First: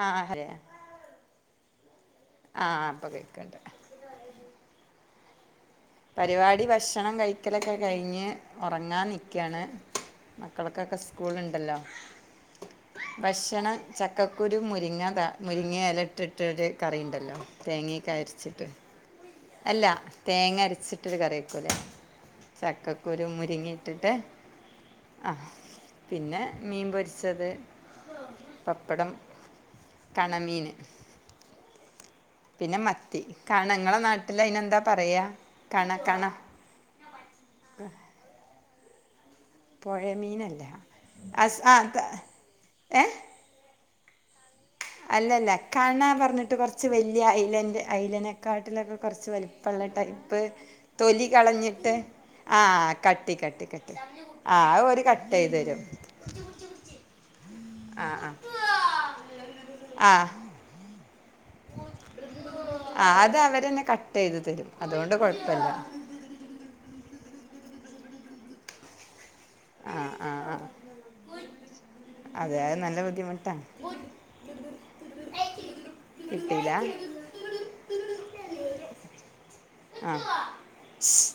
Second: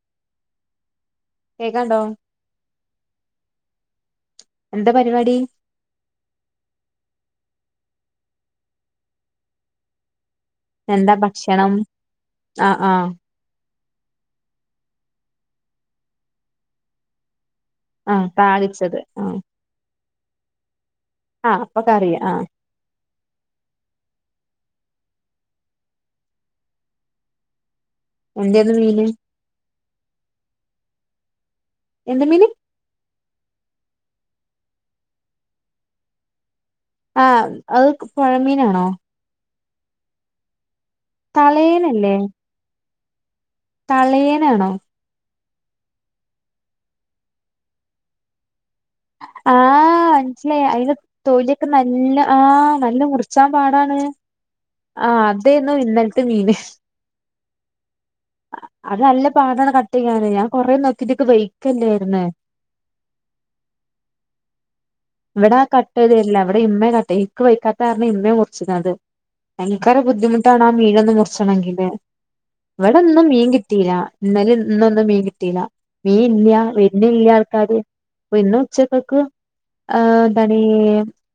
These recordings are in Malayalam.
ആ ആ ഹരയാ കേക്കാണ്ടോ ആഹ് അപ്പൊ കേക്കണ്ട് എന്താ പരിപാടി പരിപാടി ഭക്ഷണം കഴിക്കലൊക്കെ കഴിഞ്ഞ് ഉറങ്ങാൻ നിക്കണ് മക്കളൊക്കക്കെ എന്താ ഭക്ഷണം സ്കൂളുണ്ടല്ലോ ആഹ് ആഹ് ഭക്ഷണം ചക്കക്കുരു മുരിങ്ങ മുരിങ്ങയിലയിട്ടിട്ടൊരു കറിയുണ്ടല്ലോ തേങ്ങയൊക്കെ ആഹ് അരച്ചിട്ട് താളിച്ചത് അല്ല തേങ്ങ അരച്ചി മറ്റൊരു ആഹ് കറിവെക്കൂലേ അപ്പൊ കറി ആഹ് ചക്കക്കുരും മുരിങ്ങയിട്ടിട്ട് ആഹ് പിന്നെ മീൻ പൊരിച്ചത് എന്തേന്നു മീന് പപ്പടം കണമീന് എന്ത് മീന് പിന്നെ മ മത്തി കണ നിങ്ങള നാട്ടില് അയിന് എന്താ പറയാ കണ കണ ആ അത് പൊഴമീനാ ആ പുഴമീനല്ല തളേനല്ലേ ഏയ് തളയനാണോ അല്ലല്ല കാണ പറഞ്ഞിട്ട് കുറച്ച് വല്യാ ഐലൻഡ് ഐലനക്ക [unintelligible] കൊറച്ച് വലുപ്പമുള്ള ആഹ് ടൈപ്പ് മനസ്സിലായി അയിന്റെ തൊലി തൊലിയൊക്കെ കളഞ്ഞിട്ട് നല്ല ആഹ് നല്ല കട്ടി മുറിച്ചാൻ കട്ടി കട്ടി പാടാണ് ആ ഓര് ആഹ് കട്ട് ചെയ്ത് അതേന്നു തരും ഇന്നലത്തെ മീന് ആ ആ അത് നല്ല പാടാണ് ആ കട്ടെയ്യാന് ഞാൻ കൊറേ നോ വൈക്കല്ലേരുന്നേ? കട്ടെയ്ത് തരും. അതുകൊണ്ട് ഇവടെ കുഴപ്പമില്ല കട്ടെയ്ത് തര്ല എവടെ ഇമ്മേ കട്ടെയ് ക്ക് വെയ്ക്കാത്താരണം ഇമ്മേ മുർച്ചെന്നത്. ഭയങ്കര ബുദ്ധിമുട്ടാണ് ആ മീനൊന്ന് മുർച്ച്ണെങ്കില്. അതെ അത് നല്ല ഇവടൊന്നും മീൻ ബുദ്ധിമുട്ടാണ് കിട്ടീല. ഇന്നലെ ഇന്നൊന്നും മീൻ കിട്ടീല. മീനില്യാ കിട്ടിയില്ല വെർണില്ല്യാൾക്കാര് ഇന്നുച്ചകക്ക് ആ ആഹ് ന്താണീ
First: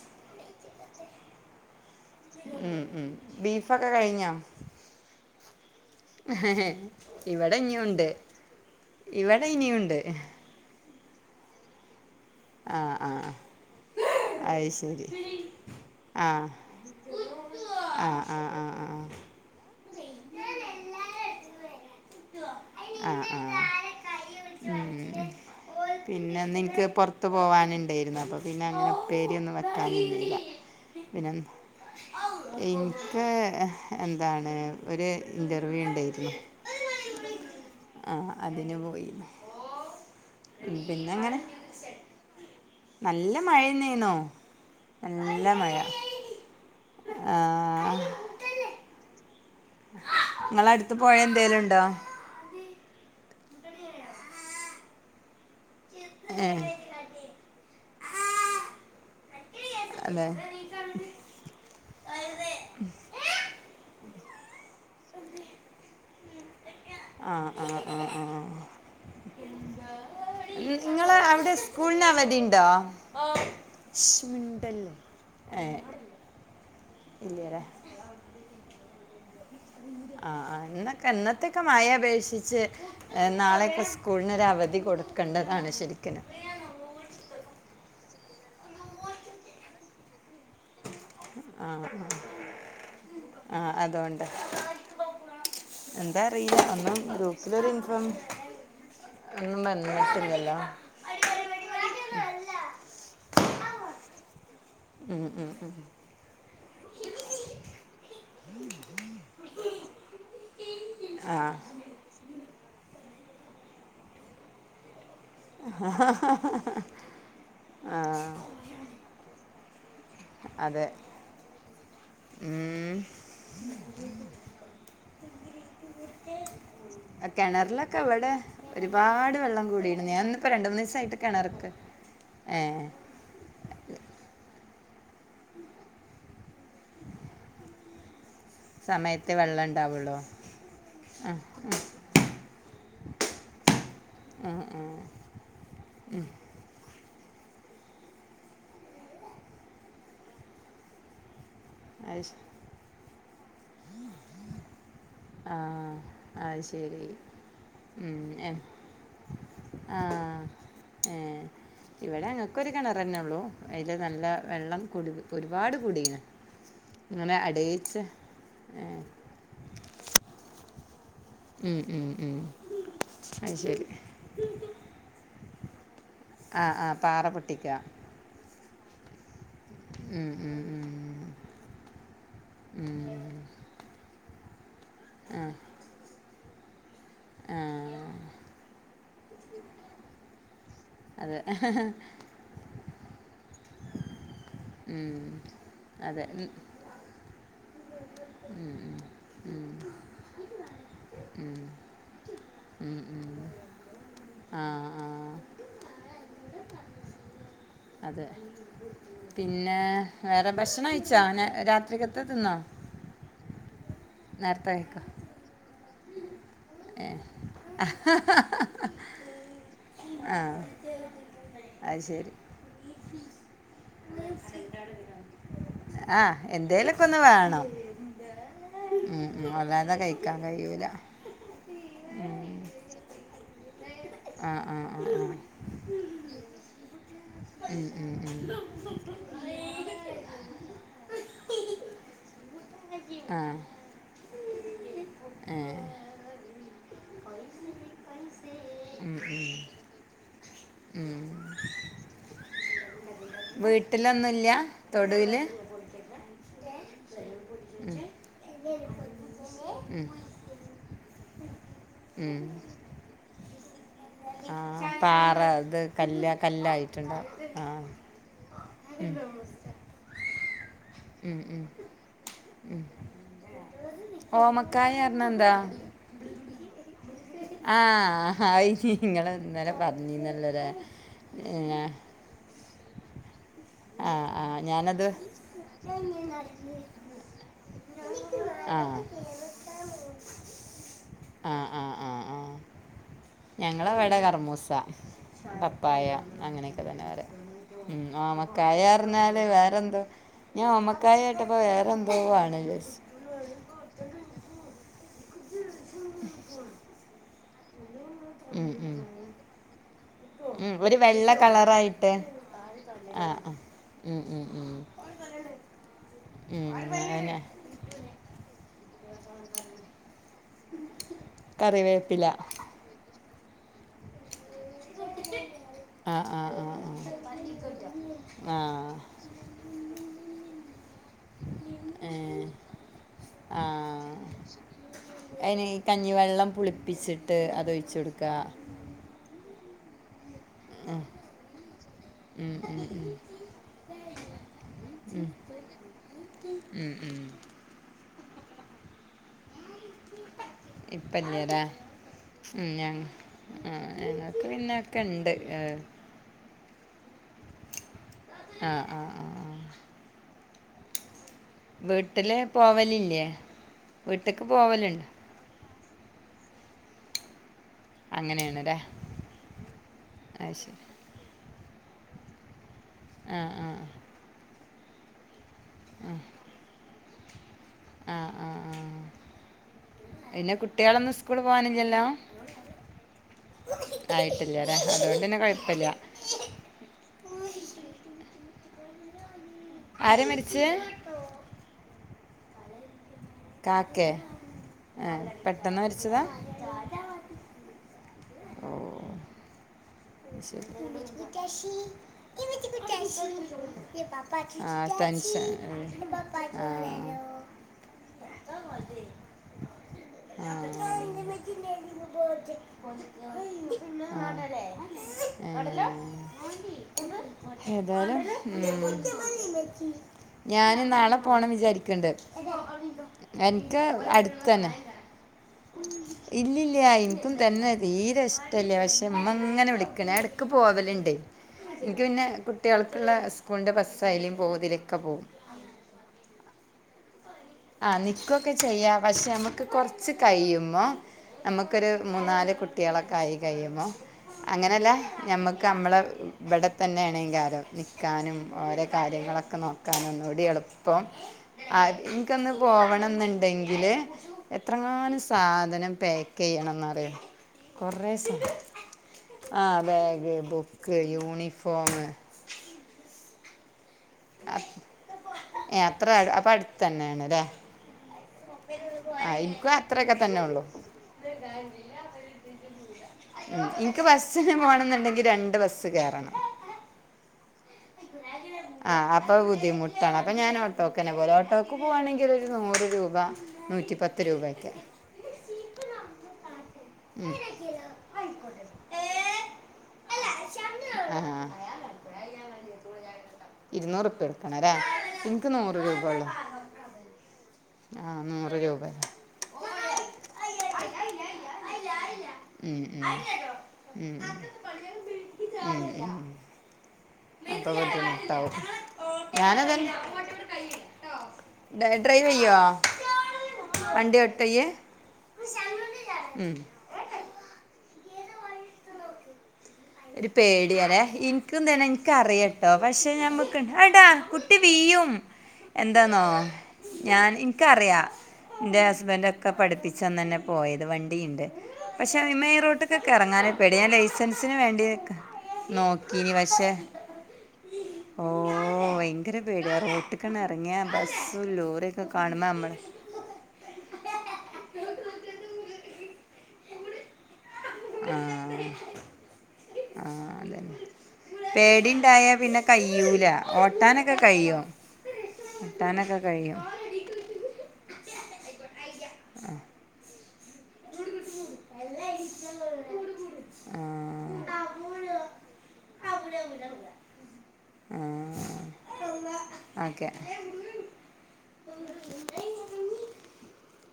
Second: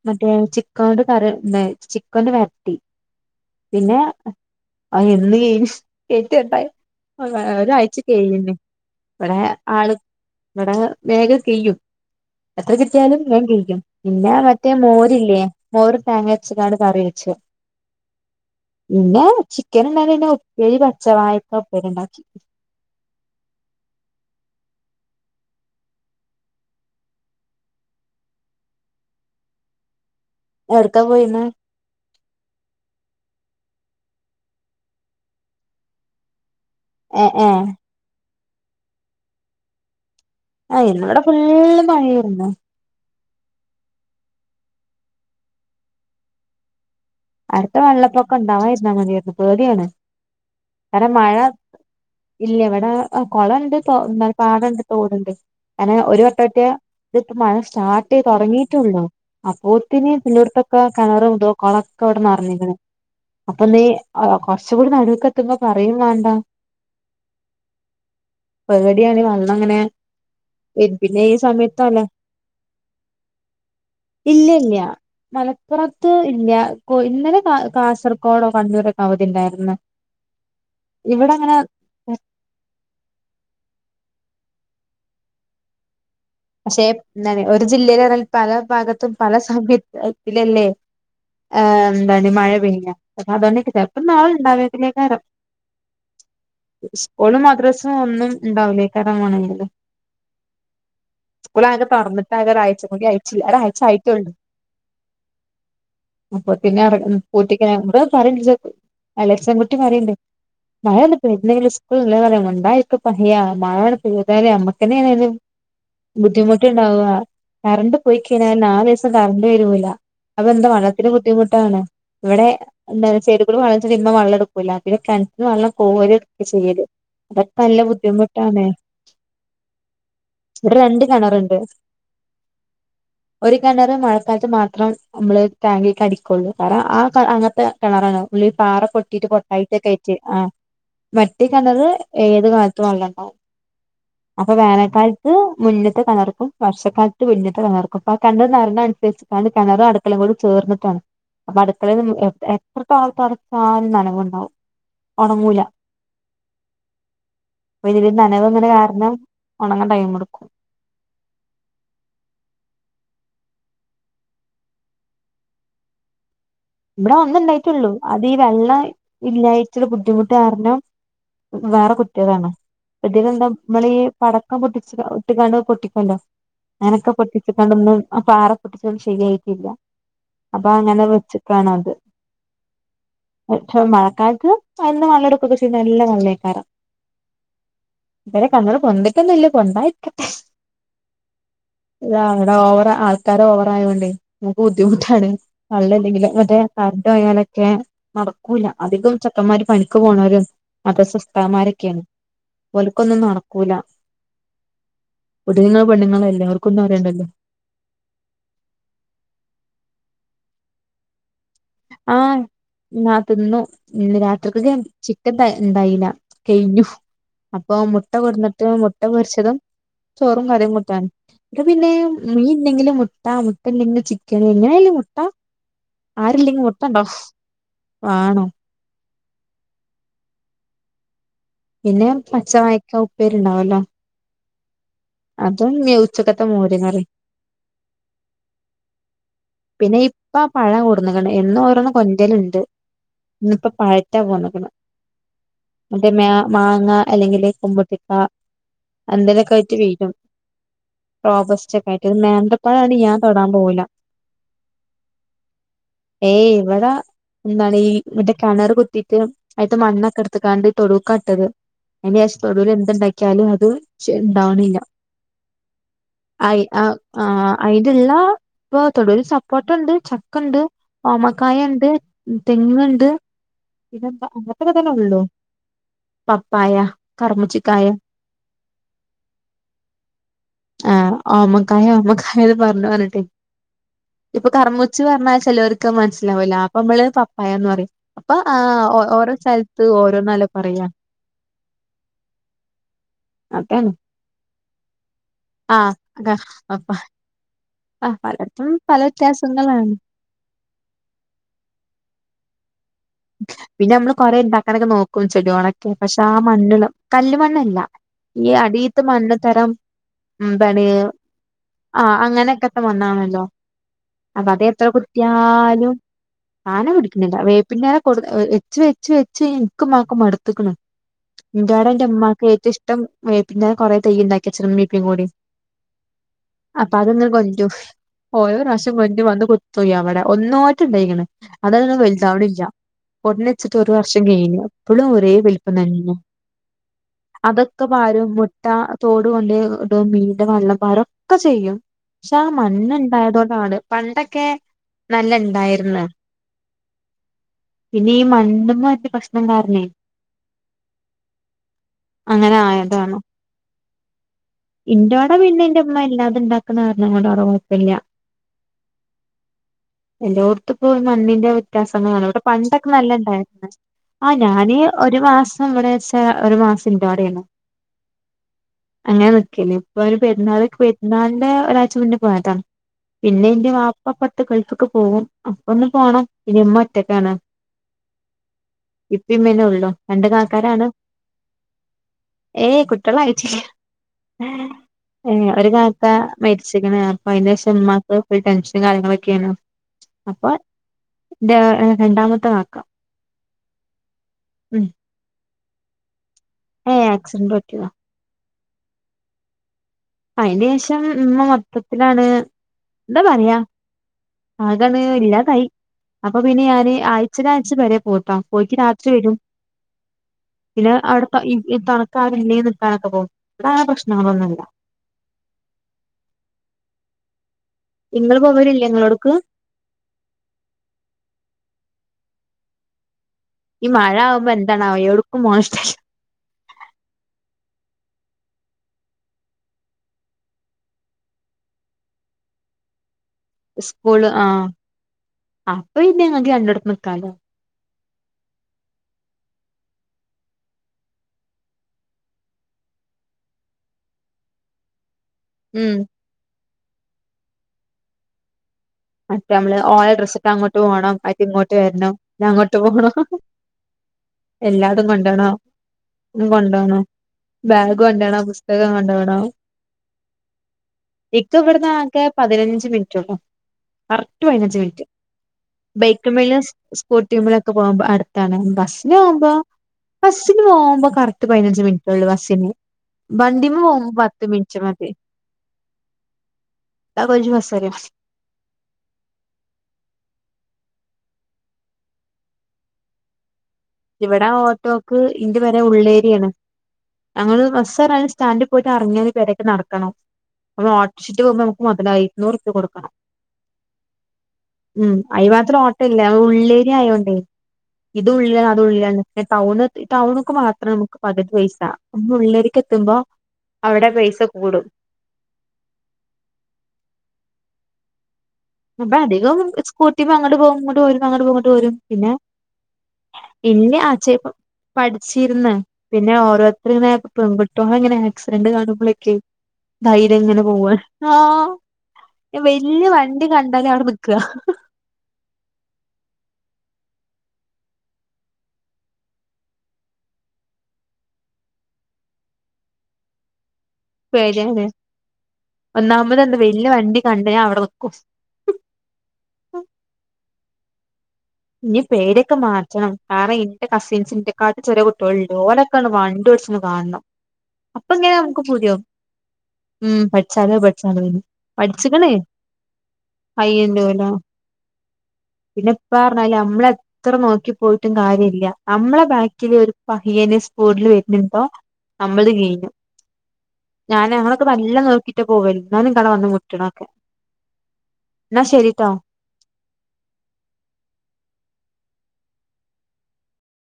മറ്റേ ഉച്ചിക്കാണ്ട് കറി ണ്ടായി ചി ക്കൊന്ന് വരട്ടി ഉം ഉം ബീഫൊക്കെ പിന്നേ കഴിഞ്ഞോ അ [unintelligible] ഇഷ് കേറ്റട്ടാ ഇവിടെ ഒരാഴ്ച ഇനിയുണ്ട് കെഴിഞ്ന് ഇവിടേ ഇവിടെ ആള് ഇനിയുണ്ട് ഇവിടേ വേഗം സ്കെയ്യോ? എത്ര ജി ആഹ് ആഹ് [unintelligible] പിന്നേ അത് മറ്റേ ശരി മോരില്ലേ മോർ ആഹ് തേങ്ങരച്ച്ങ്ങാണ്ട് കറി വെച്ച് ആഹ് ആഹ് ആഹ് ആഹ് പിന്നേ ചിക്ക [unintelligible] ഉപ്പേരി പച്ചവായക്ക ഉപ്പേരി ഇണ്ടാ ആഹ് ആഹ്. ഉം പിന്നെന്ന് ഇൻക് പുറത്ത് പോവാന് ണ്ടെയിരുന്നു അപ്പോ പിന്നെ അങ്ങന ഇപ്പേരിയൊന്നും വക്കാ നിന്നീല. എവിട്ക്കാ പോയിന്ന് പിന്നന്ത്‌ ഇൻക്ക് എന്താണ് ഒരു ഇന്റർവ്യൂ ഇണ്ടായിര്ന്നു ഉ ഉം. ആഹ് അതിന് പോയി ആ പിന്നെ ഇന്നിവിടെ അങ്ങനെ ഫുള്ള് മഴയാരുന്നു നല്ല മഴ തന്നെ ആയിനു നല്ല മഴ അടുത്ത ആഹ് വെള്ളപ്പൊക്കം ഇണ്ടാവാതിരുന്നാ മതിയാരുന്നു പേടിയാണ് നിങ്ങള അടുത്ത് കരണം പുഴ മഴ എന്തേലും ഉണ്ടോ ഇല്ല ഇവിടെ കൊളം ഉണ്ട് തോ ന്ന പാടം ഉണ്ട് തോടുണ്ട് അങ്ങനെ ഒരു വട്ടം ഏ എത്തിയാൽ മഴ സ്റ്റാ ർട്ട് തുടങ്ങിയിട്ടേയുള്ളൂ അപ്പോത്തിന് അതെ പിന്നിവിടത്തൊക്കെ കിണറും തോ കൊളം തോടും നറഞ്ഞീക്കണ് അപ്പൊ ഇനി ആ കുറച്ചും കൂടി നടുവേക്കെത്തുമ്പോ പറയുവേം വേണ്ട ആ ആ ആ ആ പേടിയാണ് വെള്ളം അങ്ങനെ വരും. നിങ്ങള് പിന്നെ ഈ അവിടെ സമയത്തല്ല സ്കൂളിന് അവധി ഉണ്ടോ ഇശോ ഇല്ല ഇല്ല മിണ്ടല്ലേ ആഹ് മലപ്പുറത്ത് ഇല്ല ഇന്നലെ കാ കാസർകോഡോ കണ്ണൂ രുക്ക് അവധിണ്ടായി ആക്കെ ഇന്നത്തൊക്കെ മഴ അങ്ങനെ അപേക്ഷിച്ച് നാളെക്- സ്കൂളിനരവധി കൊടുക്കേണ്ടതാണ് ശരിക്കിനും പക്ഷെ ന്താന്ന് ഒരു ജില്ലയിലാൽ പല ഭാഗത്തും പല സമഎത്തിലല്ലേ ആ ഏമ് എന്താ മഴ പെയഞ്ഞ അപ്പൊ അതന്ന ആ ചെിലപ്പം നാൾ അതുകൊണ്ട് ഉണ്ടാവതിലേ കാരം എന്താ അറിയില്ല ഒന്നും സ്കൂളും ഗ്രൂപ്പിലൊരു മദ്രസും ഇൻഫോം ഒന്നും ഉണ്ടാവില്ലേ കാര ഒന്നും വണെങ്കില് വന്നിട്ടില്ലല്ലോ സ്കൂൾ ആകെ തൊറന്നിട്ട് ആകെ ഒരാഴ്ച കൂടിയ ച്ചില്ല എടാ അയച്ച ആയിട്ടോള്ളൂ ഉം ഉം ഉം അപ്പൊ പിന്നെ ഇറ ഉം പൂട്ടിക്കാം എന്തോ പറയണുണ്ട് [unintelligible] കുട്ടി പറയിണ്ട് മഴ ഇണ്ട് ഇപ്പൊ ആ ഇന്നിനി സ്കൂൾ ഇല്ലേന്ന് അറിയാൻ പാടില്ല എന്താ ഇപ്പൊ പറയ്യാ മഴ അങ്ങട്ട് തീർന്നാലേ നമ്മക്കെന്നെന്നേലും ബുദ്ധിമുട്ടുണ്ടാവുക കറണ്ട് ആ പോയി കഴിഞ്ഞാൽ നാല് ദിവസം കറണ്ട് വരവൂല അപ്പൊ എന്താ അതെ വെള്ളത്തിന് ബുദ്ധിമുട്ടാണ് ഇവിടെ ഉം എന്താ ചെടികളും വളർച്ച തീരുമ്പോ വെള്ളം എടുക്കൂല പിന്നെ കിണറ്റീന്ന് വെള്ളം കോരി എടുക്കല ചെയ്യല് ആ അതൊക്കെ നല്ല കിണറിലൊക്കെ ഇവിടെ ബുദ്ധിമുട്ടന്നേ ഒരുപാട് വെള്ളം കൂടിയിരുന്നു ഞാൻ ഇന്നിപ്പോ ഇവിടെ മൂന്ന് രണ്ട് ദിവസമായിട്ട് കിണറുണ്ട് കിണർക്ക് ഏ ഒരു കിണറ് മഴക്കാലത്ത് മ മാത്രം നമ്മള് ടാങ്കിലേക്ക് അടിക്കുള്ളൂ കാരണം ആ ക അങ്ങനത്തെ കിണറാണ് പുള്ളി പാറ പൊട്ടിട്ട് സമയത്ത് വെള്ളം പോട്ടായിട്ടാ ഉണ്ടാവുള്ളൂ കയറ്റിയെ ആ ആ മറ്റേ കിണറ് ഏത് കാലത്തും വെള്ളോണ്ടാവും ആ അപ്പൊ ആ വേനൽക്കാൽ മുന്നത്തെ കിണർക്കും വർഷ താഴത്ത് വല്യത്ത കിണർക്കും അപ്പ ആ കിണറ് നിറഞ്ഞനുസരിച്ചിട്ടാണ് കിണറും അടുക്കളയും കൂടി ചേർന്നിട്ടാണ് അപ്പ അടുക്കളേലെന്നും അത് എ ശ എപ്രതാൾ തൊടച്ചാലും നനവുണ്ടാവും ആ ഒണങ്ങൂല അത് ശരി [unintelligible] ഉം എ നനവ് കാരണം ഒണങ്ങാൻ ടൈമ ആ ഏ ഇവിടെ ഞങ്ങൾക്കൊരു കിണർ ഞ്ഞുള്ളൂ അയില് നല്ല വെള്ളം കുടി ഒരുപാട് കുടീന് ഇവിടെ ഒന്ന് ഉണ്ടായിട്ടുള്ളൂ അത് ഈ വെള്ളം ഏ ഇല്ലാഴിച്ചിട് ബുദ്ധിമു ട്ടാരണം ഉം വേറെ ഉം ഉം കുട്ടികളാണ് അപ്പൊഴത്തേനും അത് ശരി നമ്മളീ പടക്കം പൊട്ടിച്ചി പൊട്ടിക്കാണ്ട് പൊട്ടി ആ ആ ഞനൊക്കെ പാറ പൊട്ടിക്കുക പൊട്ടിച്ചിട്ടോണ്ട് ആ പാറ പ്പം ശര്യായി ഇല്ല ഉം ഉം അപ്പൊ ആങ്ങനെ ഉം വെച്ച് [unintelligible] ന്ദ് [unintelligible] ആ ഇതുവരെ കണ്ണിൽ കൊണ്ടിട്ടൊന്നുമില്ല കൊണ്ടായിരിക്കട്ടെ അതെ ആ ഇവിടെ ഓവറ ആ ഓവറായോണ്ടേ നമുക്ക് ഉം ബുദ്ധിമുട്ടാണ് നല്ല അതെ എന്തെങ്കിലും ഇവിടെ കറണ്ട് പോയാലൊക്കെ നടക്കൂല്ല അധികംചെക്കന്മാര് പനിക്ക് പോണര് മദ്രസ ഉസ്താത്മാരൊക്കെയാണ് ഉം ഒലുക്കൊന്നും ഉം നടക്കൂല ആഹ് ആഹ് പുതുങ്ങ പെണ്ണുങ്ങളല്ല എല്ലാവർക്കും ഒന്നും അറിയണ്ടല്ലോ അതെ പിന്നെ വേറെ ഭക്ഷണം കഴിച്ച അനെ ആ തിന്നു ഇന്ന് നേരത്തെ രാത്രിക്കത്തേക്ക് കഴിക്കോ ചിക്കൻ ഇണ്ടായില്ല. കഴിഞ്ഞു ഏഹ് അപ്പൊ മുട്ട കൊടുന്നിട്ട് മുട്ട പൊരിച്ചതും ചോറും ആഹ് കറിയും മുട്ടാണ് ഇപ്പ പിന്നെ അത് ശരി മീൻ ഇല്ലെങ്കിലും മുട്ട മുട്ട ഇല്ലെങ്കിൽ ചിക്ക് എങ്ങനെല്ല മുട്ട ആ ആരില്ലെങ്കിൽ മുട്ട ഉണ്ടാവും എന്തേലൊക്കൊന്നു വേണം വേണം അല്ലാതെ കഴിക്കാൻ കഴിയൂല പിന്നെ പച്ചവായക്ക ഉപ്പേരിയു ണ്ടാവല്ലോ ആ അതും ഉച്ചക്കത്തെ മോരുകറി ഉം ഉം ഉം പിന്നെ ഇപ്പ പഴം കൂർന്നക്കണ് എന്നും ഓരോന്ന് കൊന്റലുണ്ട് ആഹ് ഇന്നിപ്പോ പഴത്താ കൊണ്ടക്കണ് ഏഹ് മറ്റേ മ്യാ മാങ്ങ അല്ലെങ്കില് കുമ്പുട്ടിക്ക ഉം ഉം അന്തേലൊക്കെയിട്ട് വീഴും ഉം റോബസ്റ്റ് ഒക്കെ ആയിട്ടത് നേന്ത്രപ്പഴാണ് ഞാൻ തൊടാൻ പോവൂല വീട്ടിലൊന്നും ൽ ല്ലാ തൊടൂല്ലാ ഏയ് ഇവിടാ എന്താണ് ഈ മറ്റെ കിണർ കുത്തീട്ട് ആയിട്ട് ഉം മണ്ണൊക്കെ എടുത്ത് കാണ്ട് തൊടുക്കാട്ടത് എന്റെയാശ് ഉം തൊടുവില് എന്തുണ്ടാക്കിയാലും അത് ശ് ആ ഉണ്ടാവണില്ല പാറ ഇത് കല്ല അയ് ആ കല്ലായിട്ടുണ്ടാവും അയിലുള്ള ത്തോടൂ ഒരു സപ്പോട്ട ഉണ്ട് ചക്കണ്ട് ഉം, ഉം. ഓമക്കായ ഉണ്ട് തെങ്ങുണ്ട് ഇതൊക്കെ ഓമക്കായ തന്നേയുള്ളൂ പറഞ്ഞ എന്താ പപ്പായ കറമച്ചിക്കായ നിങ്ങള് ഇന്നലെപറഞ്ഞില്ലാരുന്നൊരു ഞാ ഓമക്കായ [unintelligible] ഇപ്പൊ ഞാനത് കർമ്മുച്ച്‌ന്നു പറഞ്ഞാൽ ചിലവർക്ക് മനസ്സിലാവൂല അപ്പൊ നമ്മള് പപ്പായന്ന് പറയും അപ്പൊ ആ ഓരോ സ്ഥലത്ത് ഓരോന്നാലോ പറയാ ആ ആ ആ ആ അതാണ് ഞങ്ങളവിടെ കർമൂസ ആ പപ്പായ അതാ അങ്ങനെക്കെ അപ്പ തന്നെ പറയാ ഉം ആമ് പലർക്കും പല കായർഞ്ഞാല് വ്യത്യാസങ്ങളാണ് വേറെന്ത് ഞാൻ ഓമക്കായകേട്ടപ്പോ വേറെന്തോവാണ് യെസ് കുൽച്ചകോണൊക്കെ പക്ഷെ ആ മണ്ണ്ള്ള കല്ല് മണ്ണല്ല ഈ ഉം, അടിത്ത ഉം. മണ്ണ് തറം ഉം ഒരു പണിയും വെള്ള ആ കളറായിട്ട് ആഹ് അങ്ങനൊക്കെത്തമണ്ണാണല്ലോ ആഹ് ഉം ഉം അത ഉം എത്ര കുത്ത്യായലും ഉം സാനം അനെ പിടിക്കുന്നില്ല ഇങ്ങനെ കൊടു വെച്ച് വെച്ച് വെച്ച് ഇൻക്കുമ്മാക്കും മടത്ത് ക്ക്ണ് ഇൻ്റാടെ ഇന്റെ കറിവേപ്പില മ്മാക്ക് ഏറ്റുഷ്ടം വെപിൻ്റെ കൊറെ തെയ്യിണ്ട കച്ചറ മീപ്പീം കൂടി ആഹ് ആഹ് അപ്പൊ അതൊന്ന് ആഹ് കൊൻരും ആഹ് ഓരോ പ്രാവശ്യം ആഹ് കൊൻരും വന്ന് കുത്തും എവടെ ഒന്നോ എറ്റെ ഇണ്ടായിക്ണ് അതങ്ങട് ഏഹ് വൽതാവണി ല് ഒന്നച്ചിട്ട് ഒരു ആഹ് വർഷം കഴിഞ്ഞ് ഇപ്പളും ഒരേ അയിന് വൽപ്പം ഈ തന്നെ കഞ്ഞിവെള്ളം പുളിപ്പിച്ചിട്ട് അതൊക്കെ അതൊഴിച്ച് കൊടുക്ക പാരും മുട്ട തോട കൊണ്ട് [unintelligible] [unintelligible] മി ഉം ൻ്റെവള്ളപ്പാരൊക്കെ ചെയ്യും പക്ഷെ ആ ഉം ഉം മണ്ണ് ഉം ണ്ടായതോണ്ടാണ് പണ്ടൊക്കെ നല്ല ഇണ്ടായിര്ന്ന് ഉം ഉം പിന്നെ ഈ മണ്ണ്മ്മ് പ്രശ്നം കാരണേ ഇപ്പല്ല്യലെ അങ്ങനെ ഉം ഞ ആയതാണ് ആ ഞങ്ങക്ക് പിന്നതൊക്കെണ്ട് ഏ ക്ക്ന്ന കാരണം കൊണ്ട് അവ്ടെ കൊയപ്പല്ല ആ ആ ആ ആ എല്ലോട്ത്ത് പോ മണ്ണിൻ്റെ വ്യത്യാസമാണ് ഇവിടെ പണ്ടൊക്കെ നല്ല പോവലില്ലേ ഇണ്ടായിര്ന്ന് ആ വീട്ട്ക്ക് ഞാന് പോവലുണ്ടോ ഒരു മാസ ഇവടെച്ചാ ഒരു മാസം ഇന്റൊടെണ് അങ്ങനെയാണ്ല്ലേ അങ്ങനെ നിക്കല് ഇപ്പൊ യ്ന് അത് ശരി പെർന്നാൾക്ക് പെരുന്നാൾ ന്ന് ഒരാഴ്ച മുന്ന് പോയതാണ് ആ പിന്നെ ആ ഇന്റെ വാപ്പ പത്ത് കൊയ്ത്തു ക്ക് പ്പോവും അപ്പൊ ന്ന് പോണം മ്മൊറ്റക്കാണ് ആ ആ ആ ഇപ്പിമ്മെനൊള്ളു രണ്ട പിന്നെ കാക്കാരാണ് കുട്ടികളൊന്നും സ്കൂൾ പോകാനില്ലല്ലോ ഏയ് കുട്ട്യേളായിട്ടില്ല ആയിട്ടില്ല അല്ലേ അതുകൊണ്ട് ഏ പിന്നെ ഒരു കുഴപ്പമില്ല കാക്ക മരിച്ചിരിക്ക്ണ് അപ്പൊ അയിൻ്റെ ശേഷം ഇമ്മാക്ക് ഫുൽ ടെൻഷൻ കാര്യങ്ങളൊക്കെ ക്കേനു‌‍ ആരാ മരിച്ചേ ൻ്റെ അ് രണ്ടാമത്തെ കാക്ക കാക്കെ ഉം എ പെട്ടെന്ന് മരിച്ചതാ ഏ ആക്സിഡന്റ് പറ്റ്യതാ അതിന് ശേഷം ഉമ്മ മൊത്തത്തിലാണ് ശെരി ആകാണ്ട് ഇല്ലാതായ് അപ്പൊ പിന്നെ ആ ഞാന് ആഴ്‌ചെലാഴ്ചെ പെരെ പോവുട്ടോ പോയിട്ട് രാത്രി വെരും തണുക്കാരും ആ ഇല്ലെങ്കിൽ നിക്കാനൊക്കെ പോകും ഇവിടെ അങ്ങനെ പ്രശ്നങ്ങളൊന്നുമില്ല അ ഏ ഏതായാലും ഇങ്ങള് പോവലില്ലേ ഉം ഇങ്ങളോട്ക്ക് ഞാൻ നാളെ പോണം വിചാരിക്കണ്ട് കേൾക്കത്തില്ല ഈ മഴ [unintelligible] ബന്താനാവിയിടു ഇല്ലല്ലയാ ഇനിക്കും തന്നതി തീരെഷ്ടല്ല്യ പക്ഷെ മ്മ ഇങ്ങനെ വിളിക്കന്ന നാ ഇടക്ക് പോവലണ്ട് ഇന്ക്ക് പിന്നെ കുട്ടികൾക്ക്ള്ള സ്കൂള് ആ അപ്പൊ ഇന്ന് ങ്ങക്ക് രണ്ടിടത്ത് നിൽക്കാലോ ആ നിൽക്കുവൊക്കെ ചെയ്യാം പക്ഷെ നമുക്ക് കുറച്ച് കഴിയുമ്പോ നമുക്കൊരു മൂന്നാല് കുട്ടികളൊക്കെ ആയി കഴിയുമ്പോ അങ്ങനല്ല ഞമ്മക്ക് ഉം നമ്മട ഇവിടെ തന്നെയാണെങ്കിൽ കാലം നിൽക്കാനും ഓര മറ്റേ കാര്യങ്ങളൊക്കെ നമ്മള് നോക്കാനും ഓലെ ഒന്നൂടി ഡ്രസ്സ്ട്ട് അങ്ങോട്ട് എളുപ്പം പോണം അയ്റ്റ് ഇങ്ങോട്ട് ആ വരണം ഇത് അങ്ങോട്ട് പോണം പോവണംന്ന് ണ്ടെങ്കില് എല്ലാതും എത്രമാനം കൊണ്ടോണം സാധനം ഇതും പാക്ക്ചെയ്യണംന്ന് കൊണ്ടോണം അറിയോ ബാഗ് കുറേ സാ കൊണ്ടോണം പുസ്തകം കൊണ്ടോണം ആ ബാഗ് ബുക്ക്‌ ഇക്ക് ഇവട്ന്ന് യൂണിഫോം ആകെ പതിനഞ്ച് മിനിറ്റൊള്ളു കറക്റ്റ് പതിനഞ്ച് മിനിറ്റ് ഏഹ് അത്ര ബൈക്കിൻ അപ്പൊ മേല് അടുത്ത് തന്നെയാണ് സ്കൂട്ടിയിൻ ല്ലേ മേല് ഒക്കെ പോകുമ്പോ ബസ്സിന് ആഹ് പോകുമ്പോ എനിക്കും അത്രയൊക്കെ തന്നെ ബസ്സിന് ഉള്ളു പോകുമ്പോ കറക്റ്റ് പതിനഞ്ച് മിനിറ്റ് ഉള്ളു ബസ്സിന് ഉം. വണ്ടിമേ എനിക്ക് പോകുമ്പോ പത്ത് ബസ്സിന് മിനിറ്റ് മതി പോകണമെന്നുണ്ടെങ്കിൽ രണ്ട് ബസ് കയറണം ആ അപ്പൊ ബുദ്ധിമുട്ടാണ് അപ്പൊ ഞാൻ ഓട്ടോക്കനെപോകല് ഓട്ടോക്ക് പോവാണെങ്കിൽ ഒരു നൂറ് രൂപ നൂറ്റിപ്പത്ത് ഇവിടെ രൂപയൊക്കെ ഓട്ടോക്ക് ഇന്റെ പെര ഉള്ളേരിയാണ് ഞങ്ങള് ബസ് എറങ്ങി സ്റ്റാൻഡി പോയിട്ട് ഇറങ്ങിയന് പെരേക്കെ നടക്കണം നമ്മള് ആ ഓട്ടോശക്ക് പോകുമ്പോ നമുക്ക് മൊതലായ് ഇരുന്നൂറുപ്യ കൊടുക്കണം ഇരുന്നൂറ് ഉപ്പ് എടുക്കണം അല്ലേ ഉം അയി എനിക്ക് മാത്ര നൂറ് രൂപ ഓട്ടം ഇല്ല ഉള്ളു ഉള്ളേരിയ ആയോണ്ടേ ആ ഇത് ഉള്ള നൂറ് അത് രൂപ ഉള്ളിലാണ് ടൌൺ ടൗൺക്ക് മാത്രേ മ്മക്ക് പകുതി പൈസാ ഉള്ളേര്ക്ക് ഉം, ഉം. എത്തുമ്പോ അവിടെ ഉം, ഉം. പൈസ കൂടും ഉം, ഉം. [unintelligible] അപ്പൊ അധികം ഞാനത് സ്കൂട്ടിപ അങ്ങോട്ട് പോകും ഇങ്ങോട്ട് പോരും അങ്ങട്ട് പോകി ങ്ങോട്ട് പോരും ഡ്രൈവ് പിന്നെ ചെയ്യോ ഇന്ന വണ്ടി അച്ച ഓട്ടയ്യ് പഠിച്ചിരുന്ന് പിന്നെ ഉം ഓരോരുെതിങ്ങനെ പെ ഇങ്ങനെ ആക്സിഡന്റ് കാണുമ്പോളെക്കെ ഒരു പേടിയല്ലേ ഇനിക്കെന്താണ് ഇനി ഞാൻ ക്കറിയട്ടോ വല്യ പക്ഷെ ഞ വണ്ടി കണ്ടാല് അവിടെ എടാ നിക്കാ കുട്ടി വീയും എന്താന്നോ ഞാൻ ഇൻക്കറിയാം എന്റെ ഹസ്ബൻഡൊക്കെ പഠിപ്പിച്ചന്നന്നേ പോയത് വണ്ടിയിണ്ട് പക്ഷെ അയിമ്മേ റോട്ടിക്കൊക്കെ ഇറങ്ങാൻ പേടി ഞാൻ ലൈസ പേടിയാണ് വേണ്ടി നോക്കിന് ഒന്നാമത് എന്താ പക്ഷെ വല്യ വണ്ടി കണ്ട ഞാൻ അവിടെ നിക്കും ഓ ഭയങ്കര പേടിയ റോട്ടിക്ക് ഇറങ്ങിയ ബസ് ഇനി പേഡ്യോക്കെ മാറ്റണം കാരണം ഇന്റെ കസിൻസിന്റെ കാട്ടി ചെറിയ കുട്ട്യോള്ണ്ട് ഓനൊക്കെ വണ്ടി ഓ [unintelligible] കാണണം അപ്പൊ ആ ഇങ്ങനെ നമുക്ക് പൂതിയാവും ആ ആ ഉം പഠിച്ചാലോ അതന്നെ പഠിച്ചാലോന്ന് പഠിച്ചിക്കണ് പേടിണ്ടായാ പിന്നെ കയ്യൂല ഓട്ടാനൊക്കെ കയ്യുണ്ടോലോ കഴിയും ട്ടാനൊക്കെ പറഞ്ഞോല നമ്മളെത്ര നോക്കി പോയിട്ടും കാര്യല്ലാ അമ്മളെ ബാക്കിലൊരു പഹ്യനെ സ്പോഡില് വരണ്ടോ അമ്മള് കയിഞ്ഞു ഞാനങ്ങ വല്ല നോക്കിട്ട് പോവല്ല എന്നാനും കാണാ വന്ന് മുട്ടണൊക്കെ എന്നാ ശരിട്ടോ ഓക്കേ